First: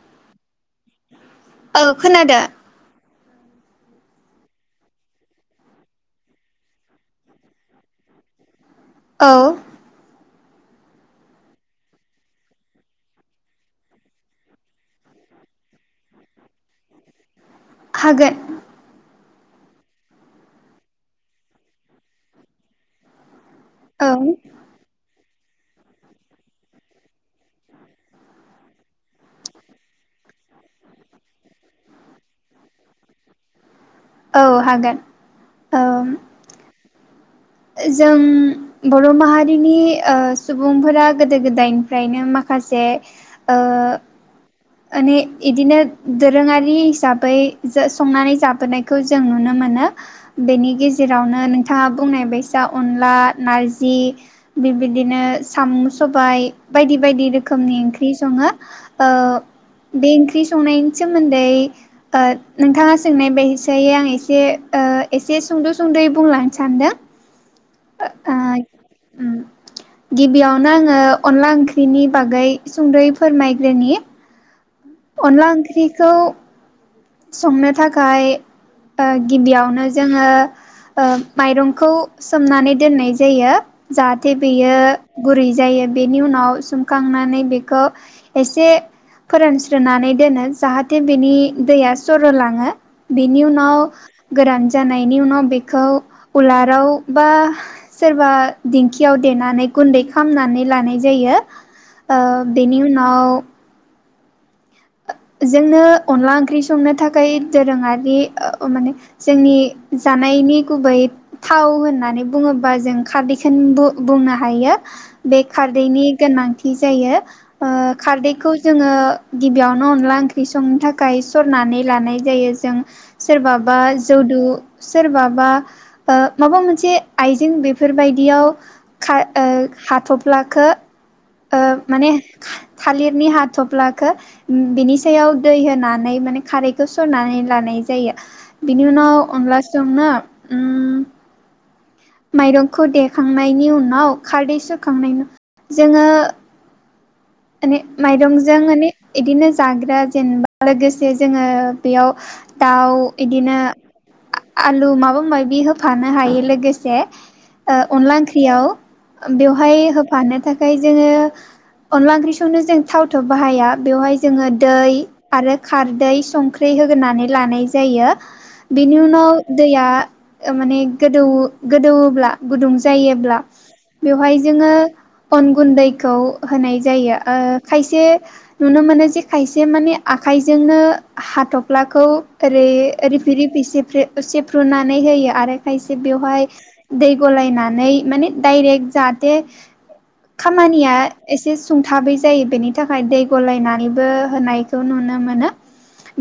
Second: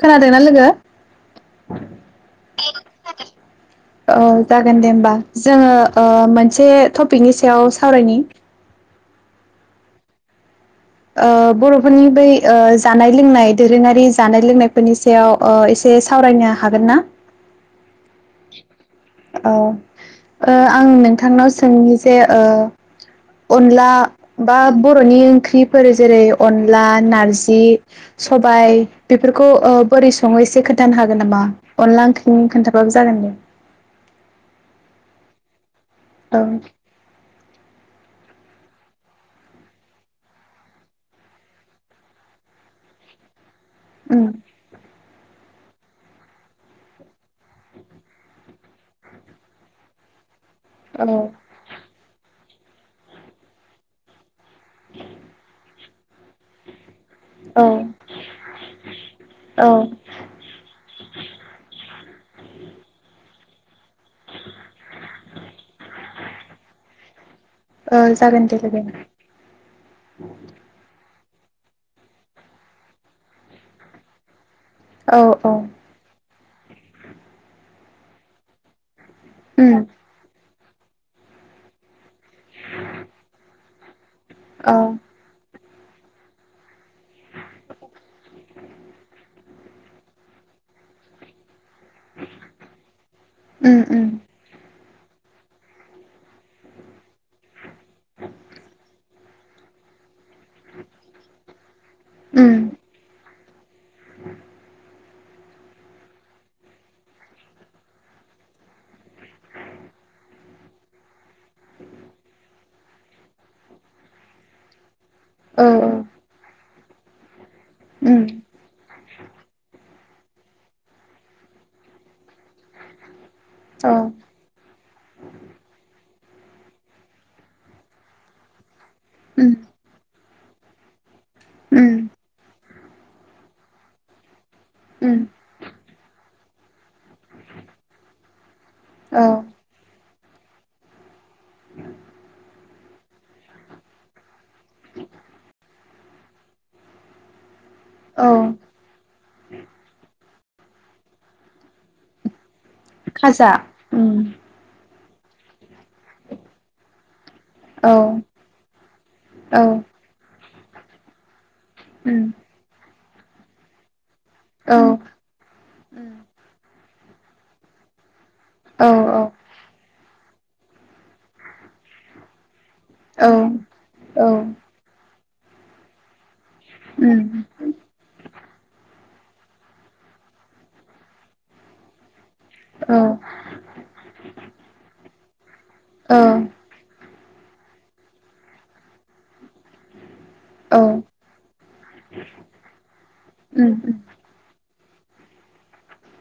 खोनादोंना लोगो औ खोनादों औ जागोन दे होमबा जोङो ओ मोनसे टपिकनि सायाव सावरायनि औ ओ बर'फोरनि बै ओ जानाय लोंनाय दोरोङारि जानाय लोंनाय बेनि सायाव ओ एसे सावरायनो हागोन ना? हागोन अ ओ आं नोंथांनाव सोंनि जे अनला औ बा बर'नि ख्रि फोर जेरै अनला नारजि सबाय बेफोरखौ ओ बोरै सङो एसे खोन्थानो हागोन नामा अनला ओंख्रिनि खोन्थाबाबो जागोन दे औ हागोन औ औ जों बर' माहारिनि ओ सुबुंफोरा गोदो गोदायनिफ्रायनो माखासे ओ ओम माने इदिनो दोरोङारि हिसाबै जो संनानै जाबोनायखौ जों नुनो मोनो बेनि औ गेजेरावनो नोंथाङा बुंनाय बायसा दा अनला नारजि थिग बिदिनो सामु स सबाय बायदि बायदि औ रोखोमनि ओंख्रि सङो ओ औ बे ओंख्रि संनायनि सोमोन्दै ओ नोंथाङा सोंनाय बायसा दायो आं एसे ओ एसे सुंद' सुंद'यै बुंलांनो सानदों ओ जागोन दे लोगो गिबियावनो आङो अनला ओंख्रिनि बागै सुंदै फोरमायग्रोनि औ औ अनला ओंख्रिखौ संनो थाखाय ओ गिबियावनो उम जोङो ओ माइरंखौ सोमनानै दोननाय जायो जा हाते औ बियो गुरै जायो बेनि उनाव सुमखांनानै बेखौ एसे फोरानस्रोनै दोनो जाहाथे बेनि दैया सर' लाङो बेनि उम उनाव उम गोरान जानायनि उनाव बेखौ उलाराव बा सोरबा दिंखियाव देनानै गुन्दै खामनानै लानाय जायो ओ उम बेनि उनाव जोंनो अनला ओंख्रि संनो थाखाय दोरोङारि माने जोंनि जानायनि गुबै थाव होननानै बुङोबा जों खारदैखौनो बु-बुंनो हायो। बे औ औ खारदैनि गोनांथि जायो ओ उम खारदैखौ जोङो बेयावनो अनला ओंख्रि संनो थाखाय सरनानै लानाय जायो जों सोरबाबा औ जौदु सोरबाबा ओ माबा मोनसे आइजें बेफोरबायदियाव खा ओ उम हाथ'फ्लाखौ ओ उम माने थालिरनि हाथफ्लाखो बिनि उम सायाव दै होना नै माने खारैखौ सरनानै लानाय जायो। बिनि उनाव औ अनलासो संना उम माइरंखौ देखांनायनि उनाव खारदै सोखांनायनि जोङो माने औ माइरंजों माने बिदिनो जाग्रा जेनेबा लोगोसे जोङो बेयाव दाउ खाजा बिदिनो उम आलु माबा मायबि होफानो हायो लोगोसे ओ औ अनला ओंख्रियाव औ बेवहाय होफानो थाख खाय जोङो अनला उम ओंख्रि संनो जों थावथ' बाहाया बेवहाय जोङो औ दै उम आरो खारदै संख्रै होग्रोनानै लानाय जायो औ उम औ उम औ बेनि उनाव दैया माने गोदौ गोदौवोब्ला गुदुं औ जायोब्ला बेवहाय औ जोङो अन गुन्दैखौ होनाय जायो ओ खायसे नुनो मोनो जे खायसे माने आखाइजोंनो हाथफ्लाखौ ओरै रिफि रिफि सेफ्रे-सेफ्रुनानै होयो आरो खायसे बेवहाय दै गलायनानै माने डायरेक्ट जाहाथे औ खामानिया एसे सुंथाबै जायो बेनि थाखाय दै उम उम गलायनानैबो होनायखौ नुनो मोनो।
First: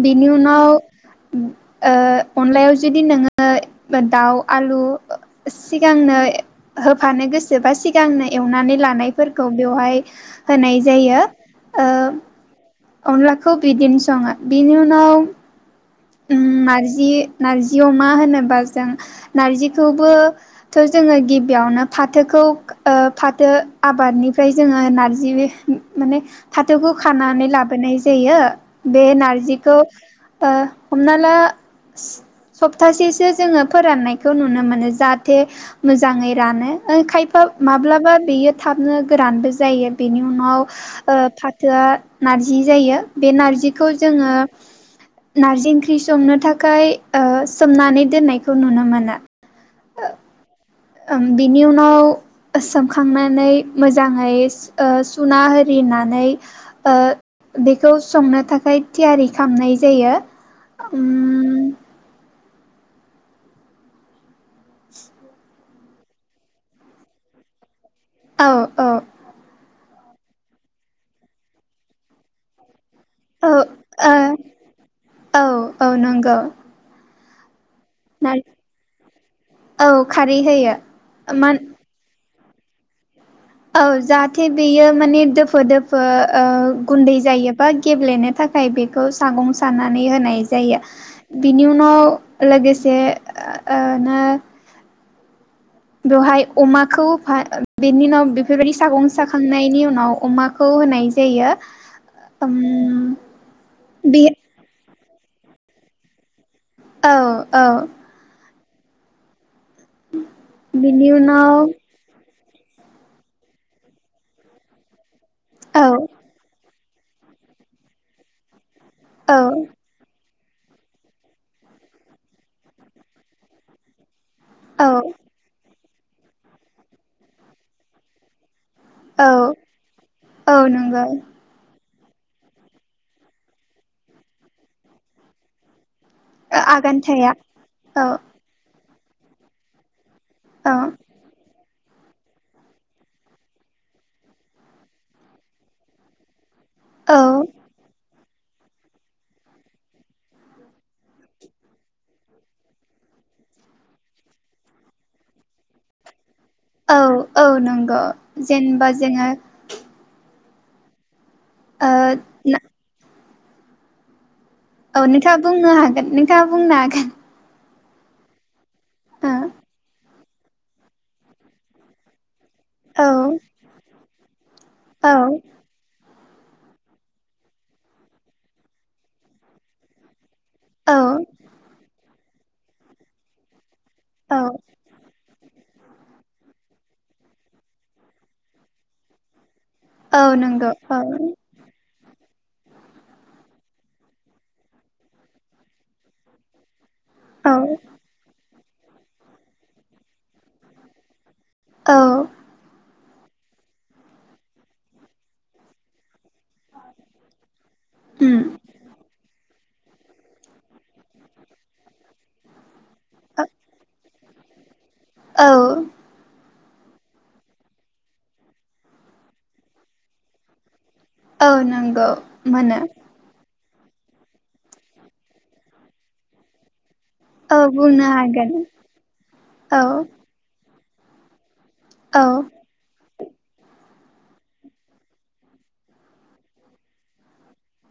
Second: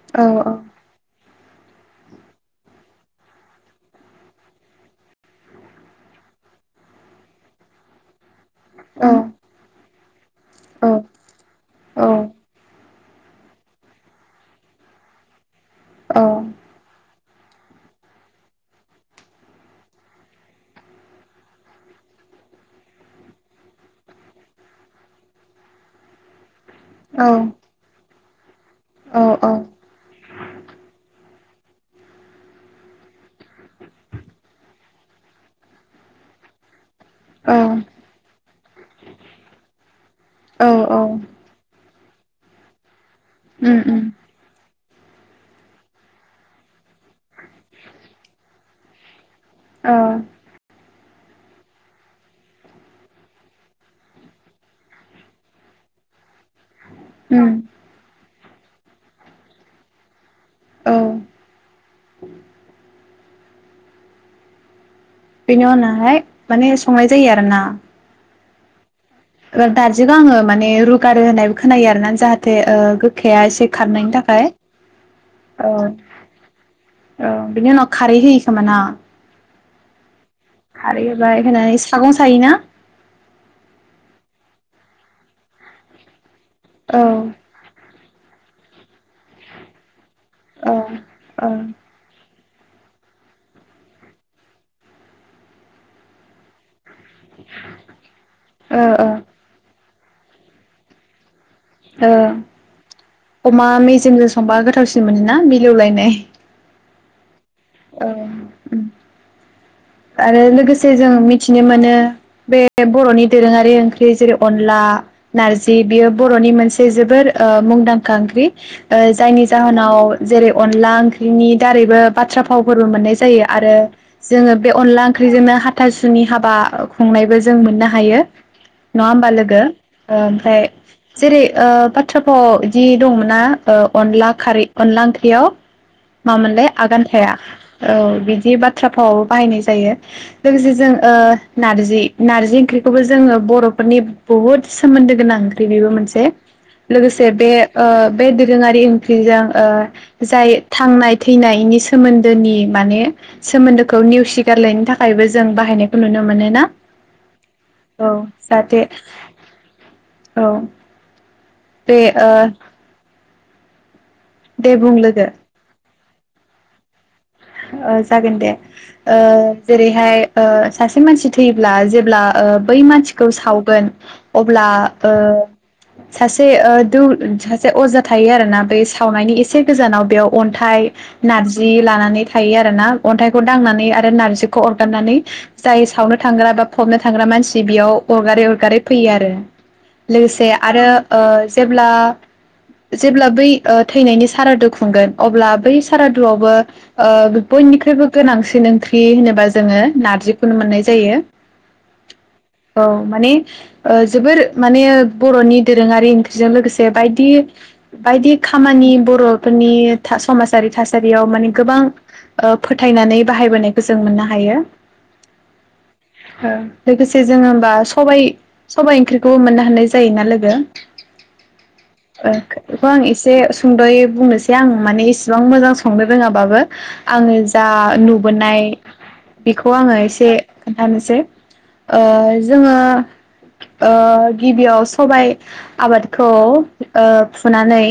बिनि उनाव ओ अनलायाव जुदि नोङो दाउ आलु सिगांनो होफानो गोसो बा सिगांनो एवनानै लानायफोरखौ बेवहाय होनाय जायो ओ अनलाखौ बिदिनो सङो बिनि उनाव उम नारजि नारजि अमा होनोबा जों नारजिखौबोथ जोङो गिबियावनो फाथोखौ ओ फाथो आबादनिफ्राय जोङो नार्जि माने फाथोखौ खानानै लाबोनाय जा होयो बे नारजिखौ ओ हमना ला सप्तासेसो जोङो फोराननायखौ नुनो मोनो जाहाथे मोजाङै रानो ओ खायफा माब्लाबा बेयो थाबनो गोरानबो जायो बेनि उनाव ओ फाथोआ नारजि जायो। बे नारजिखौ जोङो नारजि ओंख्रि इख्रि संनो थाखाय ओ सोमनानै दोननायखौ नुनो मोनो औ ‌। ओ ओम बिनि उनाव सोमखांनानै मोजाङै ओ सुना आरिनानै ओ उम बेखौ संनो थाखाय थियारि खालामनाय जायो औ उम बेनि उनावहाय माने संनाय जायो आरोना। औ औ। ओ नारजिखौ आङो माने रुगारो होननायबो खोनायो आरो ना जाहाथे ओ गोख खाया औ एसे खारनायनि ओ थाखाय। औ। औ नंगौ औ बिनि उनाव खारै नार होयो खोमोना? औ। खारै होयो खारै होबाय मान होनानै सागंसा सायो ना? औ जाहाथे बेयो माने दोफो दोफो ओ औ गुन्दै जायोबा गेब्लेनो थाखाय बेखौ सागं साना नै होनाय औ जायो बिनि ओ उनाव लोगोसे ओनो बेवहाय अमा खौ होफा बेनि उनाव बेफोरबायादि सागं ओ साखांनायनि उनाव अमाखौ होनाय जायो। ओ ओम अमा बे मेजेमजों संबा गोथावसिन मोन ना मिलौलायनाय। औ। औ। उम। आरो लोगोसे बिनि जों उनाव मिथिनो मोनो बे बे बरनि दोरोङारि ओंख्रि जेरै अनला‌ नारजि औ बियो बरनि मोनसे जोबोर ओ मुंदांखा ओंख्रि ओ औ जायनि जाहोनाव जेरै अनला ओंख्रिनि दारैबो बाथ्रा फावफोरबो मोननाय जायो आरो जोङो बे औ अनला ओंख्रिजोंनो हा थासुनि हाबा खुंनायबो जों मोननो हायो। नङा औ होमबा लोगो औ ओमफ्राय नंगौ जेरै ओ थ्राफाव जि दंमोन ना ओ अनला खारै अनला ओंख्रियाव मामोनलाय आगान थाया औ बिदिबा थ्राफाव बाहायनाय जायो। लोगोसे औ जों ओ नारजि नारजि ओंख्रिखौबो जोङो बर'फोरनि बहुद सोमोन्दो गोनां ओंख्रि बेबो मोनसे औ लोगोसे बे ओ बे दोरोङारि ओंख्रिजों ओ जाय थांनाय थैनायनि सोमोन्दोनि माने सोमोन्दो खौ नेवसिगारलायनो थाखायबो जों बाहायनायखौ नुनो मोनो ना औ औ नोंगौ औ जाहाथे जेनेबा जोङो औ बे ओ ना दे बुं औ लोगो नोंथाङा बुंनो हागो नोंथाङा बुंनो हागोन ओ जागोन दे ओ जेरैहाय ओ सासे मानसि थैब्ला जेब्ला ओ बै ओ मानसिखौ सावगोन अब्ला औ ओ सासे ओ दौ सासे अजा थायो आरोना बे सावनायनि एसे गोजानाव बेयाव अन्थाइ औ नारजि लानानै थायो आरो ना अन्थाइखौ दांनानै आरो औ नारजिखौ आगारनानै जाय सावनो थांग्रा बा फबनो थांग्रा मानसि बेयाव अरगारै अरगारै फैयो आरो औ लोगोसे नंगौ आरो औ ओ जेब्ला जेब्ला बै ओ थैनायनि सारादु खुंगोन अब्ला बै सारादुआवबो ओ औ बयनिख्रुइबो गोनांसिन ओं ओंख्रि होनोबा जोङो नारजिखौनो मोननाय जायो औ औ माने ओ जोबोर माने बर'नि दोरोङारि ओं बेजों लोगोसे बायदि बायदि उम खामानि बर'फोर नि थास समाजआरि था सारियाव माने गोबां ओ फोथायनानै औ बाहायबोनायखौ जों मोननो हायो। ओ लोगोसे जोङो होमबा सबाइ सबाइ ओंख्रिखौबो मोननो हानाय जायोना लोगो? औ नंगौ ओ खो मोनो बेखौ आं एसे सुंद'यै बुंनोसै आं माने इसिबां मोजां संनो रोङाबाबो। आङो औ जा बुंनो हागोन नुबोनाय बेखौ औ आङो एसे खोनथानोसै। ओ औ जोङो ओ गिबियाव सबाइ आबादखौ ओ फुनानै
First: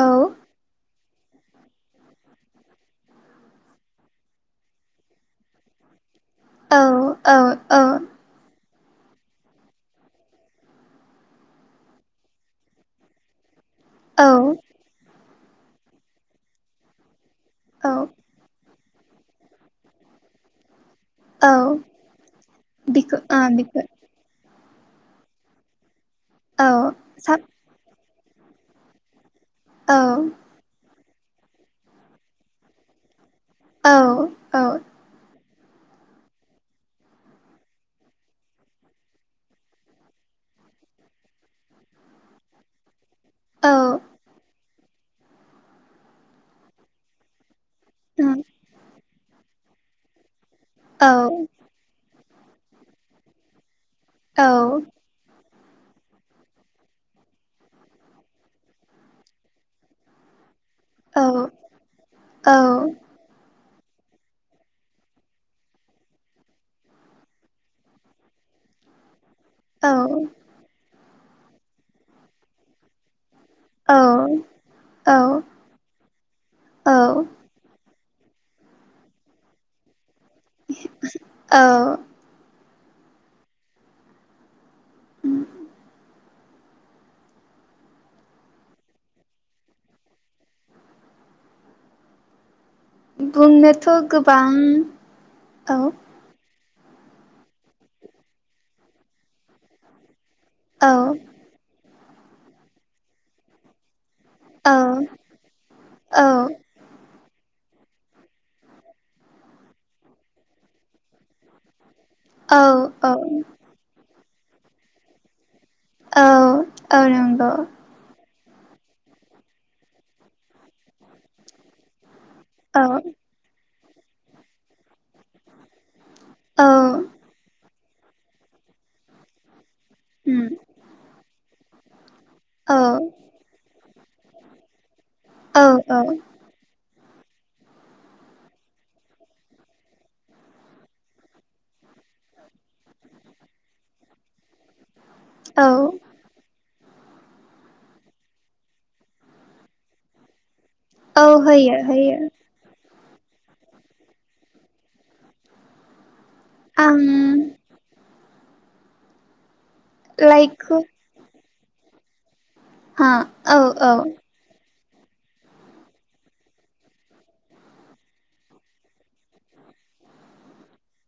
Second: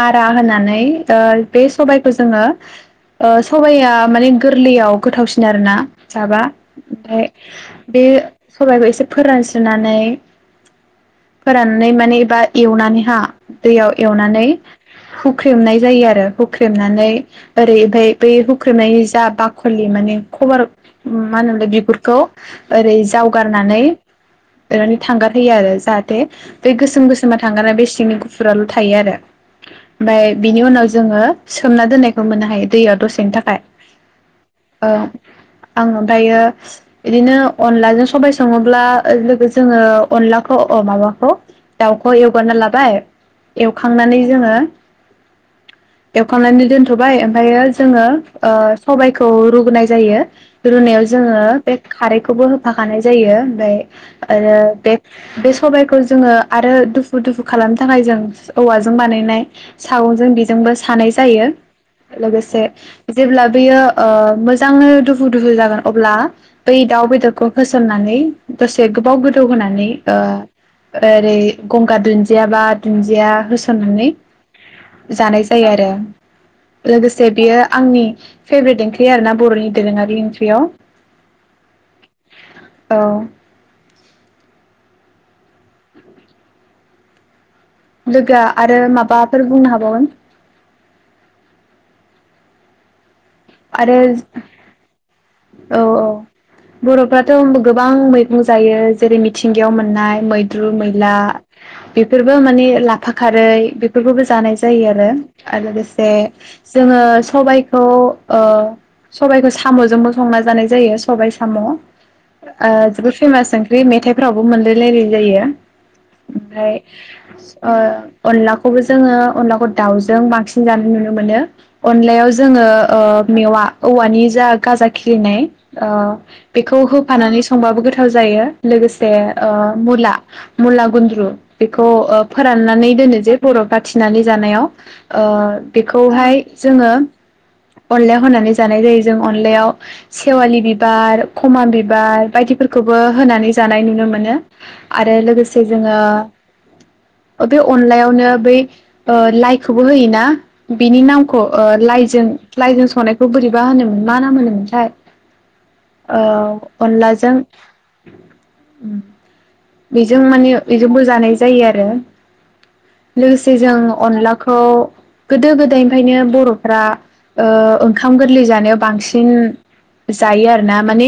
औ होनानै ओ बे सबाइखौ जोङो ओ सबाइया माने गोरलैयाव गोथावसिन आरोना जाबा। औ ओमफ्राय औ बे सबाइखौ एसे फोरानस्रोनानै फोराननानै माने एबा एवनानै हा दैयाव औ एवनानै हुख्रेमनाय जायो आरो हुख्रेमनानै आरै ओमफाय बै हु ख्रेमनाय जा बाख'लि माने ख'बार मा औ होनोमोनलाय बिगुरखौ ओरै बिखौ ओ बिखौ जावगारनानै ओरैनो थांगार हीयो आरो जाहा औ थे गोसोम गोसोमा साब थांग्रारा बे सिंनि गु फुराल' थायो आरो। औ ओमफाय बिनि उनाव जोङो सोमना दोननाय खौ मोननो हायो दैयाव दसेनि था खाय औ औ ओ आं ओमफ्रायो बिदिनो अनलाजों सबाइ सङोब्ला लोगो जोङो अनलाखौ माबाखौ दाउखौ एवगोरना लाबाय औ एवखांनानै जोङो एवखानानै दोनथ' थबाय ओमफायो जोङो औ ओ सबाइ खौ रुगुनाय जायो रुनायाव औ जोङो बे खारै खौबो होफाखानाय जायो ओमफ्राय आरो बे। बे सबायखौ जोंङो आरो दुफु दुफु खालामनो थाखाय जों औवाजों बानायनाय सागंजों बेजोंबो। सानाय जायो। लोगोसे जेब्ला। बेयो मोजांङै दुफु दुफु जागोन अब्ला बै दाउ बेदरखौ होसननानै दसे गोबाव। गोदौ होनानै। औ ओरै गंगार दुन्दिया बा दुन्दिया। होसननानै औ जानाय जायो आरो। औ लोगोसे बियो आं। आंनि फेभरेट ओंख्रि आरोना बरनि दोरोंङारि। औ। औ। लोगोआ आरो माबाफोर बुंनो हाबावगोन। बुंनोथ आरो गोबां। औ। बरफ्राथ गोबां मैगं जायो जेरै मिथिंगायाव मोननाय मैगं। मैद्रु औ मैला। बेफोरबो माने लाफा खारै। बेफोरखौबो जानाय औ जायो आरो आरो लोगोसे जोंङो। सबाइखौ सबाइखौ साम जोंबो। संना जानाय जायो सबाय साम। औ औ जोबोद फेमास ओंख्रि मेथाइ। फोरावबो मोनलायलायनाय जायो। औ ओमफ्राय औ नंगौ ओ। अनलाखौबो जोंङो अनलाखौ दाउजों बांसिन जानाय नुनो मोनो अनलायाव। जोंङो औ मेवा। औवानि जा गाजा। खिलिनाय। औ बेखौ होफानानै संबाबो गोथाव। गोथाव जायो लोगोसे। मुला उम मुला गुनद्रु बे खौ ओ औ फोराननानै दोनो जे बर' बाथ थिनानै जानायाव ओ औ औ बेखौहाय जोङो अनलायाव होनानै जानाय जायो जों अनलायाव सेवालि बिबार खमा बिबार बायदिफोरखौबो होनानै जानाय नुनो मोनो। आरो लोगोसे औ जोङो बे अनलायावनो बै ओ लाइखौबो होयोना? बिनि औ नामखौ ओ होयो होयो लाइजों लाइजों संनाय खौ बोरैबा होनोमोन मा नाम होनोमोन? थाय ओ आं अनलाजों उम बेजों माने लाइकखौ बेजोंबो जानाय जायो आरो हा लोगोसे औ जों औ अनलाखौ गोदो गोदायनिफ्रायनो बर'फ्रा ओ ओंखाम गोरलै जानायाव बांसिन जायो आरो ना माने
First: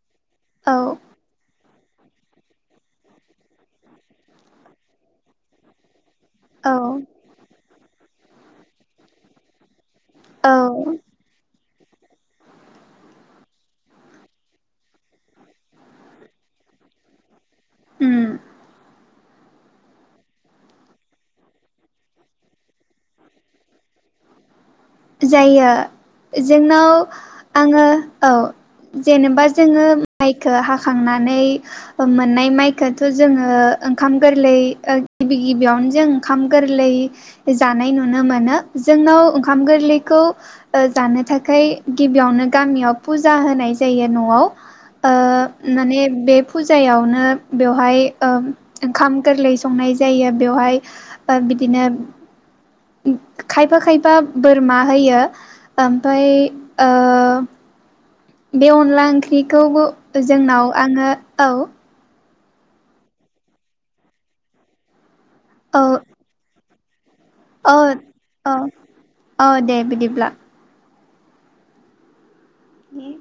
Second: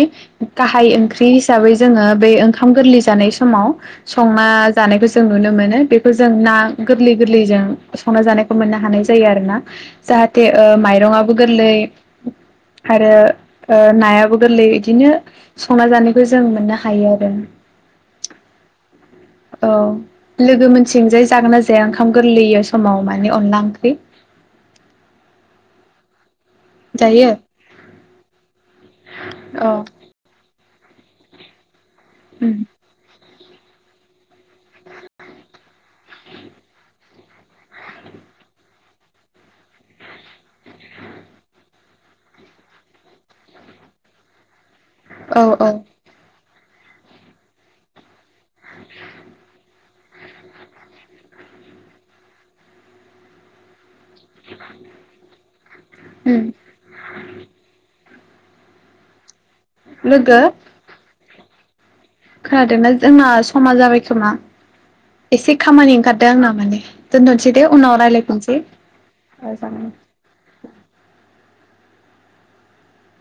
औ गाहाय ओंख्रि हिसाबै जोङो बे ओंखाम गोरलै जानाय समाव संना जानायखौ जों नुनो मोनो बे खौ जों ना औ गोरलै गोरलैजों संना जानायखौ मोननो हानाय जायो आरो ना। जाहाथे औ ओ माइरंआबो गोरलै आरो ओ नायाबो गोरलै बिदिनो संना जानायखौ जों मोननो हायो आरो। उम औ लोगो मोनथिंजाय जागोन ना जाया ओंखाम गोरलै समाव माने अनला ओंख्रि? जायो जोंनाव जायो आङो औ जेनेबा औ जोङो माइखो हाख खांनानै मोननाय उम माइखोथ' जोङो ओ-ओंखाम गोरलै ओ गिबि गिबियावनो जों ओंखाम गोरलै जानाय नुनो मोनो जोंनाव ओंखाम गोरलैखौ ओ जानो थाखाय गिबियावनो गामियाव फुजा होनाय जायो न'आव औ औ ओ माने बे फुजायावनो बेवहाय ओ ओंखाम गोरलै संनाय जायो बेवहाय ओ बिदिनो उम खायफा खायफ बा बोरमा होयो ओमफाय उम ओ बे अनला ओंख्रि खौबो लोगो जोंनाव आंङो औ खोनादोंना जोंना समा जाबाय खोमा? एसे औ खामानि ओंखारदों आंना माने। दोन्थ'नोसैदे औ उनाव रायलाय औ फिनसै औ ओ दे जागोन बिदिब्ला दे। हुम?